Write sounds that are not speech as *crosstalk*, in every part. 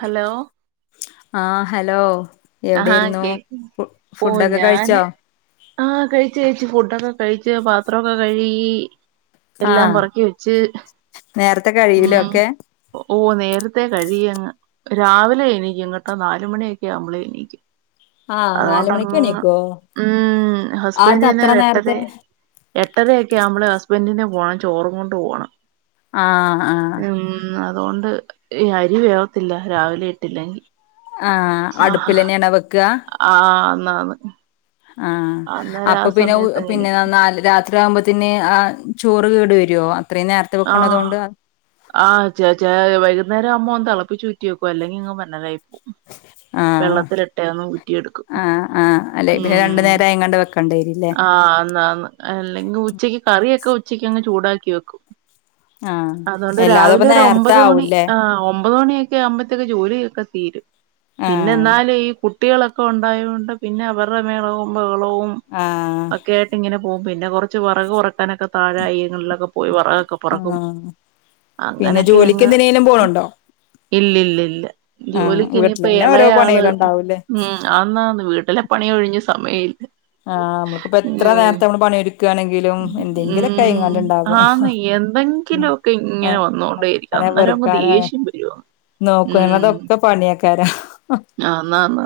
Hello ആഹ് hello ആഹാ എവിടെയായിരുന്നു കേക്ക് ഫു ഫുഡൊക്കെ കഴിച്ചോ ആ കഴിച്ചു കഴിച്ചു ഫുഡൊക്കെ കഴിച്ചു പാത്രൊക്കെ കഴുകി എല്ലാം ആഹ് പുറക്കി വെച്ച് നേരത്തെ കഴിയൂലേ ഉം ഒക്കെ ഓ നേരത്ത് ത്തെ കഴിയങ്ങ് രാവിലെ എണീക്കും കെട്ടാ നാലുമണിയൊക്കെയാകുമ്പളെ *unintelligible* ആഹ് നാല് മണിക്ക് അതുകൊണ്ട്ങ്ങ് എണീക്കോ ഉം അത് ഹസ്ബൻഡ് അത്ര തന്ന ഇട്ടത് നേരത്തെ എട്ടരൊക്കെയാകുമ്പള് ഹസ്ബൻഡിന് പോകണം ചോറും കൊണ്ട് പോകണം ആ ആ അതുകൊണ്ട് ഈ അരി വേവത്തില്ല രാവിലെ ഇട്ടില്ലെങ്കിൽ ആ അടുപ്പിൽന്നേ ആണോ വെക്കാ *unintelligible* ആ അന്നേരം ആ അപ്പൊ പിന്നെ സമയത്ത് അങ്ങ് പിന്നെ എണീക്കും നാളെ രാവില് എട്ടര ആകുമ്പോത്തിന് ആ ചോറ് കേട് വരോ അത്രയും നേരത്തെ ആ വെക്കണതോണ്ട് ആ ചാച്ചായി വരും അന്നേരം അമ്മ ഒന്ന് തളപ്പിച്ചൂട്ടി വെക്കും അല്ലെങ്കിൽ അങ്ങ് വല്ലാതെ ആയി പോകും ആഹ് വെള്ളത്തിലിട്ടേന്ന് ഊറ്റി എടുക്കും ആഹ് ആഹ് അല്ലെ പിന്നെ രണ്ടു ഉം നേരം ആയിങ്ങാണ്ട് വെക്കേണ്ടി വരില്ലേ ആന്ന് ആന്ന് ഉച്ചക്ക് കറിയൊക്കെ ഉച്ചക്ക് അങ്ങ് ചൂടാക്കി വെക്കും ആ അതുകൊണ്ട് എല്ലാതും രാവിലെ അപ്പൊ ഒരു നേരത്തെ ഒമ്പത് മണി ആവൂല്ലേ ആഹ് ഒമ്പത് മണിയാകുമ്പോഴത്തേക്ക് ജോലിയൊക്കെ തീരും പിന്നെ ആഹ് ഇന്നാല് ഈ കുട്ട കുട്ടികളൊക്കെ ഉണ്ടായതുകൊണ്ട് പിന്നെ അവരുടെ മേളകുമ്പോൾ ളവും ആഹ് ഒക്കെ ആയിട്ട് ഇങ്ങനെ പോകും പിന്നെ കുറച്ച് വിറക് ഉറക്കാനൊക്കെ താഴെ അയ്യങ്ങളിലൊക്കെ പോയി വേറെക് പുറക്കും ആഹ് പിന്നെ അങ്ങനൊക്കെ ജോലിക്ക് അങ്ങ് എന്തിനേലും പോണുണ്ടോ ഇല്ലല്ലല്ല ആഹ് ജോലിക്ക് ഇനിപ്പോ വീട്ടിലന്നെ ഓരോ ഇളയാള് പണികളുണ്ടാവൂല്ലേ ഉം ആന്ന് വീട്ടിലെ പണി ഒഴിഞ് സമയല്ല ആഹ് നമ്മുക്കിപ്പ എത്ര നേരത്തെ നമ്മള് പണിയൊടുക്കുകയാണെങ്കിലും എന്തെങ്കിലുംൊക്കെ അങ്ങാണ്ട് ഉണ്ടാകും എന്തെങ്കിലുമ ഒക്കെ ഇങ്ങനെ വന്നോണ്ടേയിരിക്കും അലക്കാനോ അന്നേരം അങ്ങ് പെറുക്കാനോ ദേഷ്യം വരുന്ന് ഉ നോക്കുന്നതൊക്കെ പണിയേക്കാരം അാന്നാ ന്ന്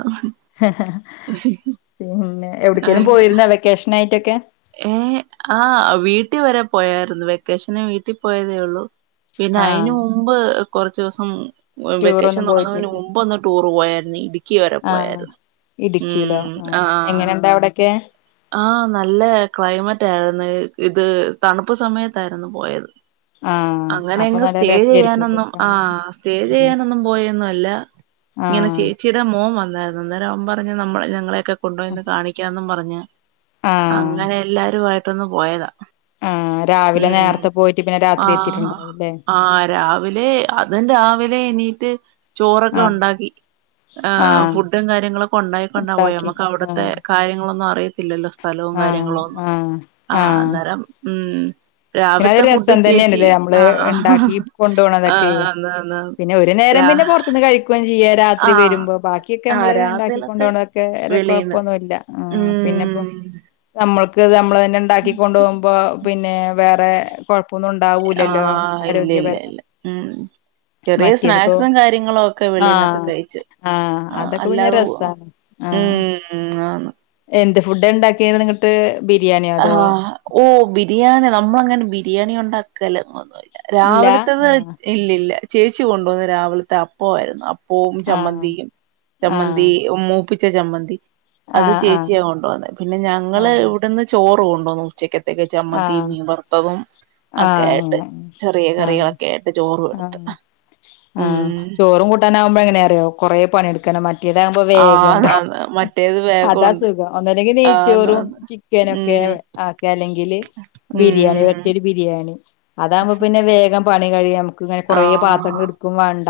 പി--ന്നെ ഒരിക്കലും പോയിരുന്നോ വെക്കേഷനായിട്ടൊക്കെ ഏ ആ വീട്ടി വരെ പോയരുന്നു വെക്കേഷന് വീട്ടിൽ പോയതേ ഉള്ളൂ പിന്നെ അയിന് ആഹ് മുമ്പ് കൊറച്ച് ദിവസം മോൻ വെക്കേഷൻ ടൂറൊന്നും തുടങ്ങുന്നതിന് മുമ്പ് ഒന്ന് ടൂർ പോയാരുന്ന് നീ ആഹ ഇടുക്കിയിലോ ആ ആഹ് എങ്ങനെണ്ടാ അവിടൊക്കെ ക്ലൈമറ്റ ആയിരുന്നു ഇത് തണുപ്പ് സമയത്തായിരുന്നു പോയത് ആഹ് അങ്ങനെ അപ്പൊ എങ്ങ് നല്ല സ്റ്റേ രസായിരിക്കൂല്ലേ ചെയ്യാനൊന്നും ആ കാണാന് സ്റ്റേ ചെയ്യാനൊന്നും പോയൊന്നും അല്ല ഇങ്ങനെ ആഹ് ചേച്ചിയുടെ മോൻ വന്ന് അതാരുന്ന് അന്നേരം അവൻ പറഞ്ഞ നമ്മൾ ഞങ്ങളെയൊക്കെ കൊണ്ടുപോയി ഒന്ന് കാണിക്കാന്നും പറഞ്ഞു ഞാൻ ആഹ് അങ്ങനെ എല്ലാരുവായിട്ട് പെട്ടന്ന് പോയതാ ആഹ് ഉ രാവിലെ നേരത്തെ പോയിട്ട് പിന്നെ രാത്രി ആ എത്തിയിട്ടുണ്ടാവുംല്ലേ ആ രാവിലെ അതും രാവിലെ എണീട്ട് ചോറൊക്കെ ആഹ് ഉണ്ടാക്കി ഫുഡും ചോറൊക്കെ ഉണ്ടാക്കി ആ ആഹ് ഫുഡും കാര്യങ്ങളൊക്കെ ഉണ്ടായിക്കൊണ്ടാ പോയെ ഉണ്ടാക്കി നമുക്ക് ആഹ് അവിടുത്തെകാര്യങ്ങളൊന്നും കാര്യങ്ങളൊന്നും അറിയ ഇല്ലല്ലോ ഫലവും ആഹ് കാര്യങ്ങളോ ഒന്നും ആഹ് ആഹ് അന്നേരം ഉം പിന്നെ അത് രാവിലത്തെ ഫുഡ് രസം ചേച്ചി തന്നെയണ്ടല്ലേ പിന്നെ അതൊരു രസം തന്നല്ലേ നമ്മള് ആഹ് ഉണ്ടാക്കി കൊണ്ട പോോണതൊക്കെ ആഹ് ആന്ന് പിന്നെ ഒരു നേരം രാ പിന്നെ പുറത്തുന്ന് കഴിക്കുകയും ചെയ്യ രാത്രി ആഹ് വരുമ്പോ ബാക്കിയൊക്കെ ആഹ് നമ്മള് രാത്രിയിലത്തെ ഉണ്ടാക്കിക്കൊണ്ടോണതൊക്കെ വ വെളീന്ന് കുഴപ്പൊന്നുമല്ല പിന്നെപ്പോ ഉം നമ്മൾ നമ്മളന്നെ ഉണ്ടാക്കിക്കൊണ്ടു പോോകുമ്പോ പിന്നെ വേറെ കുഴ ആഹ ഇല്ലില്ലല്ല ഉം ചെറിയ മറ്റേതിപ്പോ സ്നാക്സും കാര്യങ്ങളും ഒക്കെ വെളീന്നൊക്കെ ആഹ് കഴിിച്ചു ആഹ് ആ അതൊക്കെ പിന്നെ അല്ലാതെ രസാണ് ഉം ആന്ന് ഫുഡ് ഉണ്ടാക്കിയത് നിങ്ങട്ട് ആഹ ഓ ബിരിയാണ നമ്മള അങ്ങനെ ബിരിയാണി ഉണ്ടാക്കല. ഇല്ല രാവിലത്തത്, ആഹ് ഇല്ലില്ല. ചേച്ചി കൊണ്ടുവന്ന് രാവിലത്തെ അപ്പോ ആരുന്നു അപ്പവും ആഹ് ചമ്മന്തിയും ചമ്മന്തി മൂ പ്പിച്ചെ ജമ്മണതി അത് ആഹ് ആഹ് ആഹ് ചേച്ചിയാ കൊണ്ട വന്നത്, പിന്നെ ഞങ്ങള്ൾ ആഹ് ഇവിടുന്ന് ഓറുണ്ടോ ഉച്ചക്കത്തക്ക ചമ്മത്തിയും ആഹ് മീൻ വറുത്തതും ഒക്കെ ആഹ് ആയിട്ട്, അങ്ങനെ ചെറിയ ആഹ് കറികളൊക്കെ ആയിട്ട് ചോറും എടുത്ത് ആഹ് ഉം ആഹ് പണിടുക്കണം മ താകുമ്പോ, വേഗണ്ട് ആന്ന് ആന്ന് മറ്റേത് അതാ വേഗമുണ്ട് സുഖം ഒന്ന ല്ലെങ്കി ആന്ന് നെയ്ച്ചോറും ആന്ന് ചിക്കനൊക്കെ, ഉം ആക്ക അല്ലെങ്കി *unintelligible* ബിരിയാണി ഉം വറ്റ ബിരിയാ *unintelligible* അതാവുമ്പോ പിന്നെ വേഗം പണി കഴിയാ *unintelligible* കൊറേ ആഹ് പാത്രങ്ങൾ എടുക്കും വേണ്ട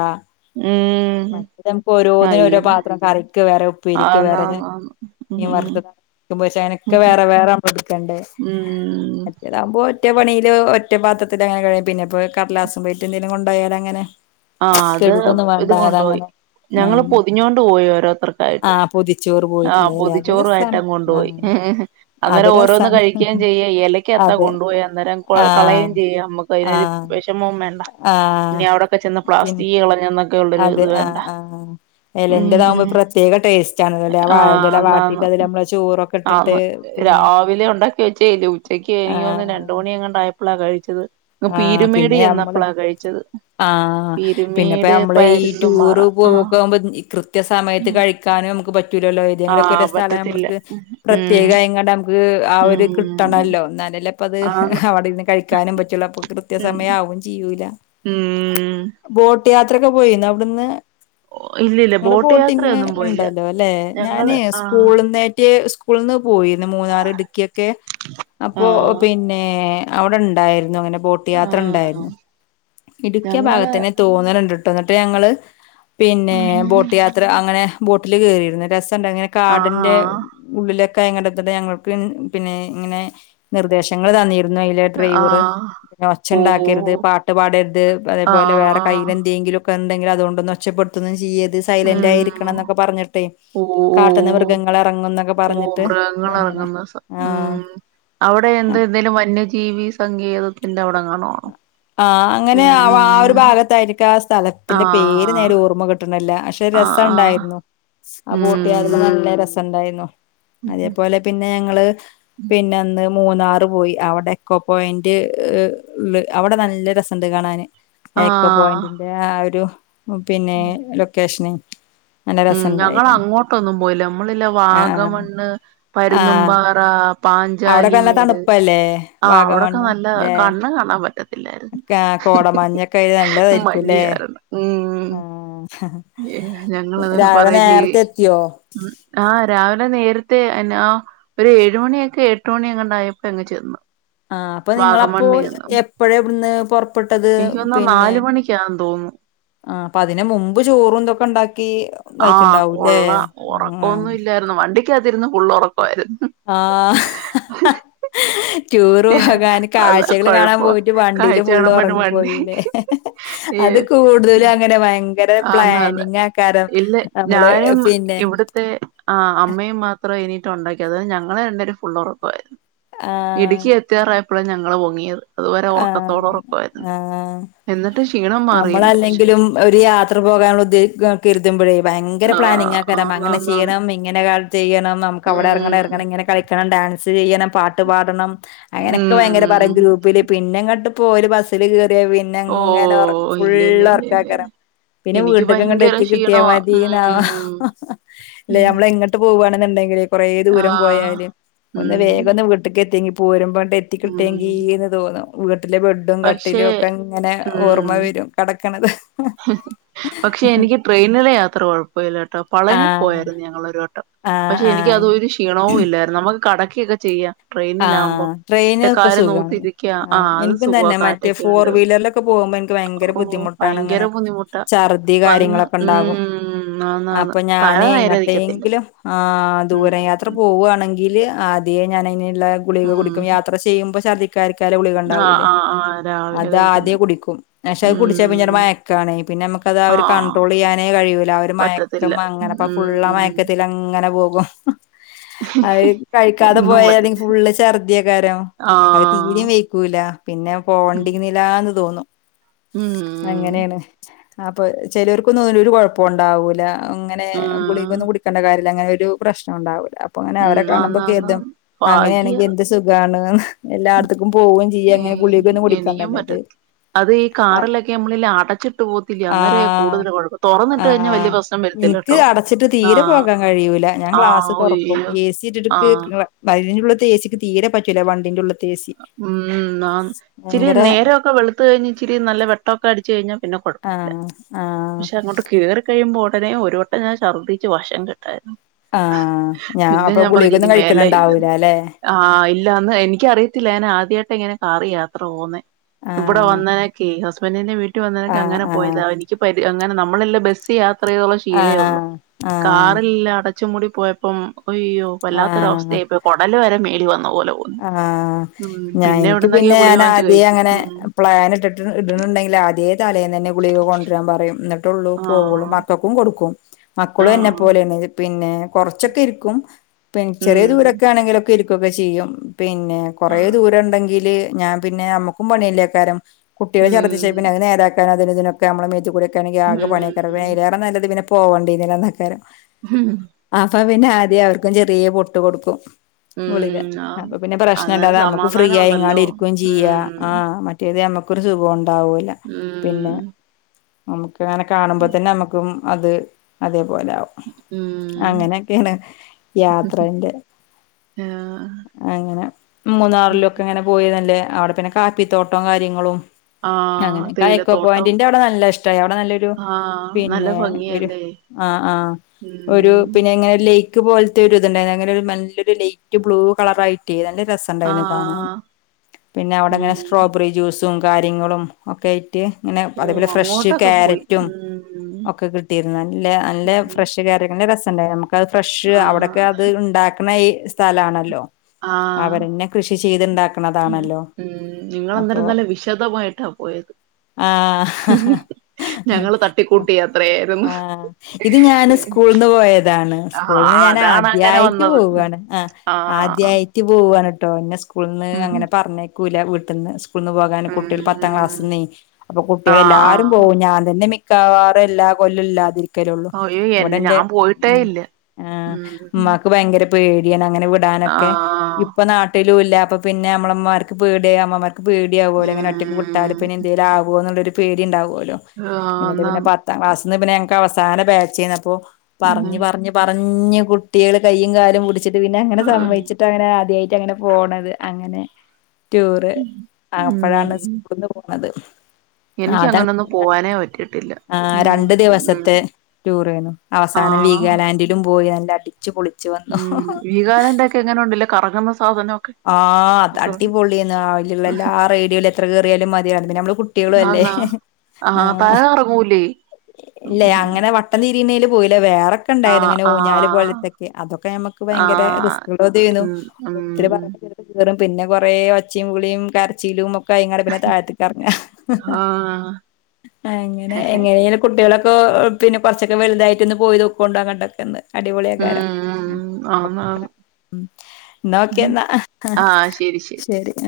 ഉം മറ്റേ നമുക്ക് ഓരോന്നിനും ആഹ് ഓരോ ഇത് പാത്രം കറിക്ക് വേറെ ഉപ്പേരിക്ക് ആന്ന് വേറെ ല്ലെ ആന്ന് ആന്ന് ഉം മീൻ വറുത്തുമ്പോെ അങ്ങനൊക്കെ ഉം വേറെ വേറെ നമ്മ എടുക്കേണ്ടണ്ട് *unintelligible* ഒറ്റ പണിയില് ഒറ്റ പാത്രത്തിൽ അങ്ങനെ പിന്നെ കടലാസം പ്ലേറ്റ് എന്തെങ്കിലും കൊണ്ടായാൽ അങ്ങനെ ആ അത് കഴുകൊന്നും ഇത് വേണ്ട കൊണ്ടോയി അതങ്ങനെ ഞങ്ങള് ആഹ് പൊതിഞ്ഞോണ്ട് പോയി ഓരോരുത്തർക്കായിട്ട് ആഹ് പൊതിച്ചോറ് ആ പോയിട്ടില്ലേല്ലേ അത് പൊതിച്ചോറുയിട്ട് രസാണ് കൊണ്ടു പോയി ആഹ് അത് അന്നേരം ഓരോന്ന് രസാണ് കഴിക്ക ചെയ്യാ ഇലയ്ക്ക് എത്താൻ അതെ കൊണ്ടോയേ അന്നേരം ആഹ് കളയും ചെയ്യാം നമുക്ക് അയിനൊരു ആഹ് വിഷമവും വേണ്ട ആഹ് ഇനി അവിടൊക്കെ ചെന്ന് പിൻ പ്ലാസ്റ്റി കളഞ്ഞന്ന് അതെ ആ ആ ഉം ഇലയിൽ ആകുമ്പോൾ പ്രത്യേക ടേസ്റ്റ് ആണല്ലേ ആ വാഴില വാട്ടീട്ട് ആ രാവിലെ ഉണ്ടാക്കി വെച്ചേല്ലേ ഉച്ചക്ക്‌ എനിക്കൊന്ന് ന്ന് ആഹ് രണ്ട് മണി ആയപ്പ അപ്പളാണ് കഴിച്ചത് അ പീരുമേടി എന്നപ്പളാ കഴിച്ചത് ആഹ പിന്നെപ്പ പീരുമേട് നമ്മള് ഈ പരുന്തുംമ്പാറ ടൂറ് ആഹ് പോക്കുമ്പോ കൃത്യ സമയത്ത് കഴിക്കാനും മ്മക്ക് പറ്റ് പറ്റൂലല്ലോ ആഹ് ഏതങ്കിലുംസ്ഥലം പറ്റത്തില്ല നമ്മള്ക്ക് ഉം പ്രത്യേക ആയിങ്ങാണ്ട് നമുക്ക് ആ ഒരു ഉം കിട്ടണല്ലോ എന്നലല്ലേ അപ്പ അത് ആന്ന് അവിടെന്ന് കഴിക്കാനും പറ്റിയുള്ള ഉം കൃത്യസമയമാവു ചെയ്യും കുല ഉം വോ ട്ടയാത്രയക്കെ പോയിന്നോ അ വിടുന്ന് ഇല്ലില്ല ബോട്ട് ബോട്ടിങ് യാത്രയൊന്നും പോയില്ല ഉണ്ടല്ലോ അല്ലെ ഞാൻ ഞങ്ങള് ആ സ്കൂളന്നേറ്റ് സക്കു സ്കൂളിന്ന് പോയിന്ന് മൂന്നാർ ഇടുക്കിയൊക്കെ ആ അപ്പോ പിന്നെ അവിടെ ഉണ്ടായിരുന്നു അങ്ങനെ ബോട്ട് ആ യാത്ര ഉണ്ടായിരുന്നു ഇടുക്കിയ ഞങ്ങള് ഭാഗത്തന്നെ തോന്നുന്നത് *unintelligible* ഞങ്ങള് പിന്നെ ഉം ബോട്ട് യാത്ര അങ്ങനെ ബോട്ടിൽ കയറിയിരുന്നു രസ അങ്ങനെ ആ കാടന്റെ ഉള്ളിലൊ കയ കണ്ടത്തിട്ട് ഞങ്ങൾക്ക് പിന്നെ ഇങ്ങനെ നിർദ്ദേശങ്ങൾ തന്നി അ ആ ഡ്രൈവർ പിന്നെ ഒച്ച ഓ ഉണ്ടാക്കരുത് പാട്ട് പാടരു ആ അതേപോലെ വേറെ കയ്യിൽ എന്തെങ്കിലും എന്തെങ്കില അതുകൊന്ന് ഒെപ്പെടുത്തുന്നു ചെയ്യ ഉ ഓ ഓ കാട്ട്ന്ന് മൃഗങ്ങൾ ഇറങ്ങും എന്നൊക്കെ ഓ പറഞ്ഞിട്ട് മൃഗങ്ങ അങ്ങനെ ഇറങ്ങുന്ന ആഹ് ഉം അവിടെ എന്ത എന്തേിലും വന്യജീവി സങ്കേതത്തിന്റെ അവിടെ ആഹ അങ്ങനെ ആ ആ ഒരു ഭാഗത്തായിരിക്കാം ആ ആ സ്ഥലത്തിന്റെ പേര് നേരെ ഓർമ്മ കിട്ടണില്ലക്ഷെ ആ രസം ആ ഉണ്ടായിരുന്നു ആ പൂട്ടിയ ഉം നല്ല രസ ഇണ്ടായിരുന്നു അതേപോലെ പിന്നെ ഞങ്ങള് പിന്നെന്ന് മൂന്നാറ് പോയി അവിടെ എക്കോ പോയിന്റ് ഉള്ള അവിടെ നല്ല രസംുണ്ട് കാണാന് ക്കോ ആ പോയിന്റിന്റെ ആ ഒരു പിന്നെ ലൊക്കേഷന് നല്ല ഉം ഞങ്ങ രസണ്ടായിരുന്നു അങ്ങോട്ടൊന്നും പോയിില്ല നമ്മളില്ല ആഹ് വാഗമണ്ണ് പരുന്തും ആഹ് പാറ അവിടൊക്കെ പാഞ്ചാലി നല്ല മേട് തണുപ്പല്ലേ ആ അവിടൊക്കെ വാഗമണ്ണ് നല്ല ല്ലേ കണ്ണ് കാണാൻ പറ്റത്തില്ലായിരുന്നു ആ കോടമഞ്ഞൊക്കെ ആയി നല്ലതായിരിക്കുംല്ലേ മഞ്ഞുകാരണം ഉ ആഹ് ഉം രാവിലെ പറ ചെയ നേരത്തെ എത്തിയോ? ആ രാവിലെ നേരി മ അെ ആ ഒരു ഏഴ മണിയൊക്കെ എട്ട് മണി അങ്ങണ്ടായപ്പോ എങ്ങങ് ചെന്നു ആഹ അപ്പൊ നിങ്ങള അപ്പോൊ എപ്പഴ എവിടുന്ന് പുൊറപ്പെട്ടത് എനിക്ക് തോന്നുന്നു പിന്നെ നാല് മണിക്കാന്ന് തോന്നുന്നു ആ അപ്പൊ അതിനന് മുമ്പ് ചോറും എന്തൊക്കെ ഉണ്ടാക്കി ആഹ് കഴിച്ചിണ്ടാവൂല്ലേ? കൊള്ള ഉറക്കൊന്നും ഇല്ലായിരുന്നു വണ്ടി ാതിരുരുന്നു ഉുള്ള ഉറം ആ ടൂർ ഏഹ് പോകാന് അതാ കാഴ്ചകള് കാണാൻ കൊഴപ്പം പോയിട്ട് വണ്ടിയില് കാഴ്ച ഫുള്ള് കാണാൻ വേണ്ടി ഉറങ്ങി വണ്ടി പോയില്േ അത് ഏഹ് കൂടുതലും അങ്ങനെ ഭയങ്കര ആന്നാന്ന് പ്ലാനിങ് ആക്കാറ ഇല്ല ഞാനും ഇവിടത്തെ ആ അമ്മയും മാത് ഇത്ര എണീറ്റ് ഉണ്ടാക്കി അത് ഞങ്ങളെ *unintelligible* ഇടുക്കി എത്തിയറ ഇപ്പള ഞങ്ങള് ഒങ്ങിയറ് ആ ആ എന്നിട്ട് ക്ഷീണം മാറിയില്ല പക്ഷെ നമ്മളല്ലെങ്കിലും ഒരു യാത്ര പോകാനുള്ള *unintelligible* ത്തുമ്പഴേ ഭയങ്കര ആഹ് പ്ലാനിങ്ങാക്കാരം അങ്ങനെ ആന്നാന്നാന്ന് ചെയ്യണം ഇങ്ങനെ കാ ചെയ്യണം നമുക്ക് അവിടെ ഇറങ്ങണം ഇറങ്ങണം ഉം ഇങ്ങനെ കളിക്കണം ഡാൻസ് ചെയ്യണം പാട്ട് പാടണം അങ്ങനൊക്കെ ഭയങ്കര ഉം പറിം ഗ്രൂപ്പില് ഇങ്ങട്ട് പോര് ബസില് കേ പിന്നെങ്ങനെ ഒർ ഓഹ് ഇല്ല ഇല്ല ഫുള്ള് ഇല്ല ഇല്ല ഇല്ല ഒർക്കാക്കാരം പിന്നെ എനിക്ക് വീട്ട്ക്ക്ങ്ങട്ട് ഭയങ്കര എത്തി കിട്ടിയാ ക്ഷീണവാ മതീന്നവ് ഉം ല്ലെ മ്മള് എങ്ങട്ട് പോവാണെന്നുണ്ടെങ്കില് കൊറേ ദൂരം ആഹ് പോയാല് ഒന്ന് ഉം വേഗം ഒന്ന് വീട്ട്ക്ക് എത്യങ്കി പോരുമ്പം ഉം എത്തിക്കിട്ടേങ്കിന്ന് തോന്നും *unintelligible* ലെ ബെഡും പക്ഷേ കട്ടിലും ഒക്കെങ്ങനെ ഓർമ്മ ഉം വരും കടക് കണത് പക്ഷെ എനിക്ക് ട്രെയിനില് യാത്ര കൊഴപ്പില്ലാട്ടോ പളനി ആഹ് പോയാരുന്നു ഞങ്ങളൊരു വട്ടം ആഹ് പക്ഷെ എനിക്ക് ആഹ് അതൊരു ക്ഷീണവും ഇല്ലായിരുന്നു നമ്മ കടക്കിയൊക്കെ ചെയ്യാ ആ ട്രെയിനൊക്കെ സുഖമാണ് നൂത്തിരിക്ക ആ അത് എനിക്കും സുഖവാ തന്നെ മറ്റേ കാറ്റൊക്കെ ഫോർ ഉണ്ട് വീലറിലൊക്കെ പോകുമ്പോ എനിക്ക് ഭയങ്കര ഓ ബുദ്ധിമുട്ടാണ് ഭയങ്കര അങ്ങനെ ബുദ്ധിമുട്ടാ ഛർദി വന്ന് കാര്യങ്ങളൊക്കെ ഉണ്ടാകും ഉം ആന്നാന്ന് അപ്പൊ ഞാൻ തല നേരെ നിക്കത്തില്ല എങ്ങട്ടെങ്കിലും ആ ദൂരയാത്ര ഉം പോവുകയാണെങ്കില് അതിയെ ഞാൻ അയിന് ള്ള ഗുളിക ഉം കുടിക്കും യാത്ര ചെയ്യുമ്പോ ശര്ദി *unintelligible* ഗുളിക ആ ഉണ്ടാവൂല്ലേ ആ ആ രാവിലെ അത് കഴിക്കുന്ന ആദ്യം കുടിക്കും പക്ഷെ അത് കുടിച്ചാ പിന്നൊരു ഉം മയക്കാണ് പിന്നെ നമുക്കത് ആ ഒരു കണ്ട്രോൾ ചെയ്യാനേ കഴിയൂല ആ ഒരു മയക്കം പറ്റത്തില്ല അങ്ങനെപ്പ ഫുള് ആ ഉം മയക്കത്തിൽ അങ്ങനെ പോവു *unintelligible* അത് കഴിക്കാതെ ഒന്നും പോയാല് പറ്റത്തി ഫുള്ള് ഛർദിയക്കാരോ ആ അത് തീരയും വെയക്കൂല പിന്നെ പോവാണ്ടില്ലന്നെ തോന്നും ഉം അങ്ങനെയാണ് അപ്പ ചിലവർക്കൊന്നും ഒരു കൊഴപ്പണ്ടാവൂല അങ്ങനെ ഗുളികന്ന് ഉം കുടിക്കേണ്ട കാര്യ അ അങ്ങനെ ഒരു പ്രശ്നം ഉണ്ടാവു അപ്പൊ അങ്ങനെ ഉം അവരെ കാണുമ്പോ ആന്നാന്ന് കേതും ആന്ന്. ഭാഗ്യ അങ്ങനെയാണെങ്കി എന്ത് സുഖാണ് എല്ലായിടത്തക്കും പോവയും ചെയ്യ അങ്ങനെ ഉം, ഗുള്ളികങ്ങനെ എനിക്കും കുടിക്കണ്ടല്ലേ പറ്റ ഇത് അത് ഈ ആ കാറിലൊക്കെ നമ്മളിൽ അടച്ചിട്ട് പോകത്തില്ലേ അന്നേരേ ആഹ കൂടുതൽ കുഴപ്പം ആ തുറന്നിട്ട് കഴിഞ്ഞാൽ വലിയ പ്രശ്നം വരത്തില്ല എനിക്ക് കേട്ടോ അടച്ചിട്ട് തീരെ ആഹ് പോകാൻ കഴിയൂല ഞാൻ ക്ലാസ് ആഹ് തുറക്കും ഒയ്യോ എ സി ഇട്ടിട്ട് ആഹ് അതിന്റെള്ളത്തെ എസിക്ക് തീരെ പറ്റില്ല വണ്ടിന്റുള്ള് ത്തെ ഉം ആ ചിരി ഭയങ്കര നേരമൊക്കെ വെളുത്ത കഴിഞ്ഞ് ഇച്ചിരി നല്ല വെട്ടമൊക്കെ അടിച്ചു കഴിഞ്ഞഞ് പിന്നെ കുഴപ്പില്ല ആഹ് ആഹ് പക്ഷെ അങ്ങോട്ട് കേറി കഴിയുമ്പോ അത്രേയും ഒരു വട്ടം ഞാൻ ഛർദിച്ച് വശം കട്ടായിരുന്നു ആഹ ഞാൻ അപ്പൊ ഗുളിക ഇനി ഒന്നും മേലെ ഇല്ലെന്ന് കഴിക്കണണ്ടാവൂലല്ലെ ഞൻ ആദ്യമായിട്ട് എങ്ങനെ കാറ് യാത്ര പോകുന്നേ ഇവിടെ ആഹ് വന്നനക്കെ *unintelligible* *unintelligible* ആഹ് അങ്ങനെ പോയത ആഹ് എനിക്ക് പരി അങ്ങനെ നമ്മളല്ല ബസ് യാ അത്രയോളം ശീലേ ഉള്ളു ആഹ് ആഹ് കാറില്ലട ച്ചുമൂടി പോയപ്പം അയ്യോ അല്ലാത്തരവസ്ഥയ ഇപ്പ കൊടല് വരെ മേ ഇവ ആഹ ഞാൻ എനിക്ക് എവിടന്നൊക്കെയോ പിന്നെ ഗുളിക ഞാൻ വാങ്ങിച്ചു ആദ്യേ കഴിച്ചു അങ്ങനെ ഉം പ്ലാൻ ഇട്ടിട്ട് ഇടുന്നുണ്ടെങ്കിൽ ആദ്യേ തലേന്ന് തന്നെ ഗുളിക കൊണ്ടര്യാൻ പറയും ട്ടൊള്ളൂ പോവുള്ളൂ ആഹ് മക്കൾക്കും കൊടുക്കും മക്കളും എന്നെ ആഹ് പോലെയാണ് പിന്നെ കൊറച്ചൊക്കെ ഇരിക്കും പെ ചെറിയ ഉം ദൂരൊക്കെ ആണെങ്കിലൊക്കെ ഇരി കൊക്കെ ചെയ്യും പിന്നെ കുറേ ദൂരം ഇണ്ടെങ്കിൽ ഞാൻ പിന്നെ ഞമ്മക്കും പണിയല്ലേക്കാരം കുട്ടികൾ ചർദ്ദിച്ചേ ഉം പിന്നെ നേരാാക്കാനാ അതിന് ഇതിനൊക്കെ നമ്മുടെ മേത്ത് കൂടെ ഉം *unintelligible* പോകേണ്ടി ന്നീ ലെന്നെക്കാരം ഉം അപ്പ പിന്നെ ആദ്യം അവർക്കും ചെറിയ പൊട്ട് *unintelligible* കൊടുക്കും ഗുളിക ഉം ആന്ന് അപ്പൊ പിന്നെ അന്നേരം പ്രശ്നയില്ലാതെ നമ്മുക്ക് ഫ്രീ സമാധാനം ആയി ഉണ്ടല്ലോ ഇങ്ങാട് ഇരിക്കേയെചെയ്യാം ഉം ആഹ മറ്റേത് നമ ഒരു സുഖം ഉണ്ട് ഉണ്ടാവാവുല്യ പിന്നെ ഉം നമക്ക് ആ അങ്ങന കാണുമ്പോൾ തന്നെ നമുക്കും അത് അതെ പോലാവും ഉം അങ്ങനെയൊക്കെയാണ് യാത്രന്റെ ആഹ് അങ്ങനെ മൂന്നാറിലെക്കെ ഇങ്ങനെ പോയ നല്ലാതാ അവിടെ പിന്നെ കാപ്പിത്തോട്ടം കാര്യങ്ങളും ആഹ് ഞങ്ങക്കേ എയക്കോ തേയിലത്തോട്ടം പോയിന്റിന്റെ അവിടെ നല്ല ഇഷ്ടമായി അവിടെ നല്ലൊരു ആഹ് നല്ല പിന്നെ ഒരു ഭംഗിയല്ലേ ആ ആ ഒരു ഉം പിന്നെ ഇങ്ങനെ ഒരു ലെക്ക് ഇപോലത്തെ ഒരു ഇതുണ്ടായിരുന്നു അങ്ങനെ ഒരു നല്ലൊരു ലൈറ്റ് ബ്ലൂ കളറാഇട്ടി നല്ലൊരു രസമുണ്ടായിനി കാണാൻ ആഹ് പിന്നെ അവിടെ ഉം സ്ട്രോബറി ജ്യൂസ് *unintelligible* കാര്യങ്ങളും ഒക്കെ ഇങ്ങനെ ഓ അതേപോലെ ഫ്രഷ് അങ്ങോട്ടൊക്കെ പോയി കാരറ്റും ഉം ഒക്കെ കിട്ടിയിരുന്നു നല്ല നല്ല ഉം ഫ്രഷ് കാരറ്റ് നല്ല രസം *unintelligible* അത് ഫ്രഷ് അവിടെയൊക്കെ ആഹ് അത് ഉണ്ടാക്കണ ഈ സ്ഥലാണല്ലോ ആ അവരന്നെ കൃഷി ഉം ചെയ്തുണ്ടാക്കണതാണല്ലോ അപ്പൊ നിങ്ങളന്നേരം നല്ല വിശദമായിട്ടാ പോയത് ഞങ്ങൾ തട്ടി ആഹ് കൂട്ടി യാത്ര ആയിരുന്നു ആഹ് സ്കൂളിന് ഞാൻ ആദ്യായിട്ട് ഉം പോവാണ് ആ ആഹ് ആദി പോവുവാനുട്ടോ ഞാൻ സ്കു സ്കൂളന്ന് ഉം അങ്ങനെ പറഞ്ഞേക്കും കൂല വീട്ട്ന്ന് *inaudible* സ്കൂള നിന്ന് പോകാൻ കുട്ടികൾ പത്താം ഉം ക്ലാസിന്നെ അപ്പൊ കുട്ടികൾ ആഹ് എല്ലാരും ആഹ് പോവും ഞാൻ തന്നെ മി ക്കവാറും എല്ലാ കൊല്ല ഇല്ലാതിരിക്കും കരള്ളൂ അയ്യോ ഇവിടെ എന്നെ എന്റെ ഞാൻ പോയിട്ടേ ഉം ഇല്ല ഉം ഉമ്മാക്ക് ഭയങ്കര പേടിയാണ് അങ്ങനെ വിടാന ക്കെ ആഹ് ഇപ്പൊ നാട്ടിൽ ടൂല്ല അപ്പ പിന്നെ നമ്മടാമ്മർക്ക് പേടിആയി അമ്മമാർ പേടിയാവോ അവരെ അങ്ങനെ ഒറ്റക്ക് വിട്ടാലോ ഉം പിന്നെന്തെലുംവോ എന്നുള്ളരു പേടി ഉണ്ടാവുകോ ആഹ് എന്നിട്ട് എന്നാ പിന്നെ പത്താം ക്ലാസ്സ് ഇന്ന് പിന്നെ ഞങ്ങൾക്ക് അവസാന ബാച്ചിന്നപ്പോൾ പറഞ്ഞു പറഞ്ഞു പറഞ്ഞു കുഞ്ഞ കുട്ടികള്‌ കൈയും കാലും പിടിച്ചു ചിട്ട് പിന്നെ അങ്ങനെ സം ഉം അങ്ങനെ ആദ്യായിട്ട് അങ്ങനെ പോണത് അങ്ങനെ ടൂറ് അപ്പോഴാണ് ഉം സ്കൂന്ന് പോ അത എനിക്ക് അതങ്ങ അങ്ങനൊന്നും പോവാനേ പറ്റിയിട്ടില്ല ആ ഉം രണ്ടു ഉം ദിവസത്തെ ടൂറായിരുന്നു അവസാനം ആഹ് വീഗാലാൻഡിലും പോയി അടിച്ചു പൊളി ഉം വിഗാലാ‌ൻഡോക്കെ എങ്ങനെ ഉണ്ടല്ലേ കറങ്ങ ആ അടിപൊളിന്ന് ആവിടുലുള്ള എല്ലാ റൈഡിയില എത്ര കേയറിയാലും മതിയത്തില്ല പിന്നെ നമ്മള് കുട്ടികളും അല്ലേ ആന്നാ ആ ആഹ് താഴെ കറങ്ങൂലേ ഇല്ലെ ഉം അങ്ങനെ വട്ടം തീരിന്നേലും പോയില വേ ക്ക ഉണ്ടായിരുന്നു ആഹ് ഇങ്ങനെ ഊഞ്ഞാല് ആഹ് പോലത്തൊക്കെ അതൊക്കെ നമ്മക്ക് ഭയങ്കര ആഹ് റിസ്ക്കുള്ളുത് ഉം ഉം കറും പിന്നെ കൊറേ ഒച്ചയുംവിളിയും കരച്ചിലും കങ്ങ പിന്നെ താഴത്തിക്കറങ്ങ, ആഹ് എങ്ങനെ എങ്ങനെലും കുട്ടികളെ പിന്നെറച്ചൊക്കെ വലുതായിട്ടൊ പോയി നോക്കോണ്ടോങ്ങണ്ടൊക്കെന്ന് അടിപൊളിയ ഉം കാരം ഉം ആന്നാന്ന് നോക്കിയന്താ ആ ശരി ശരി ഏ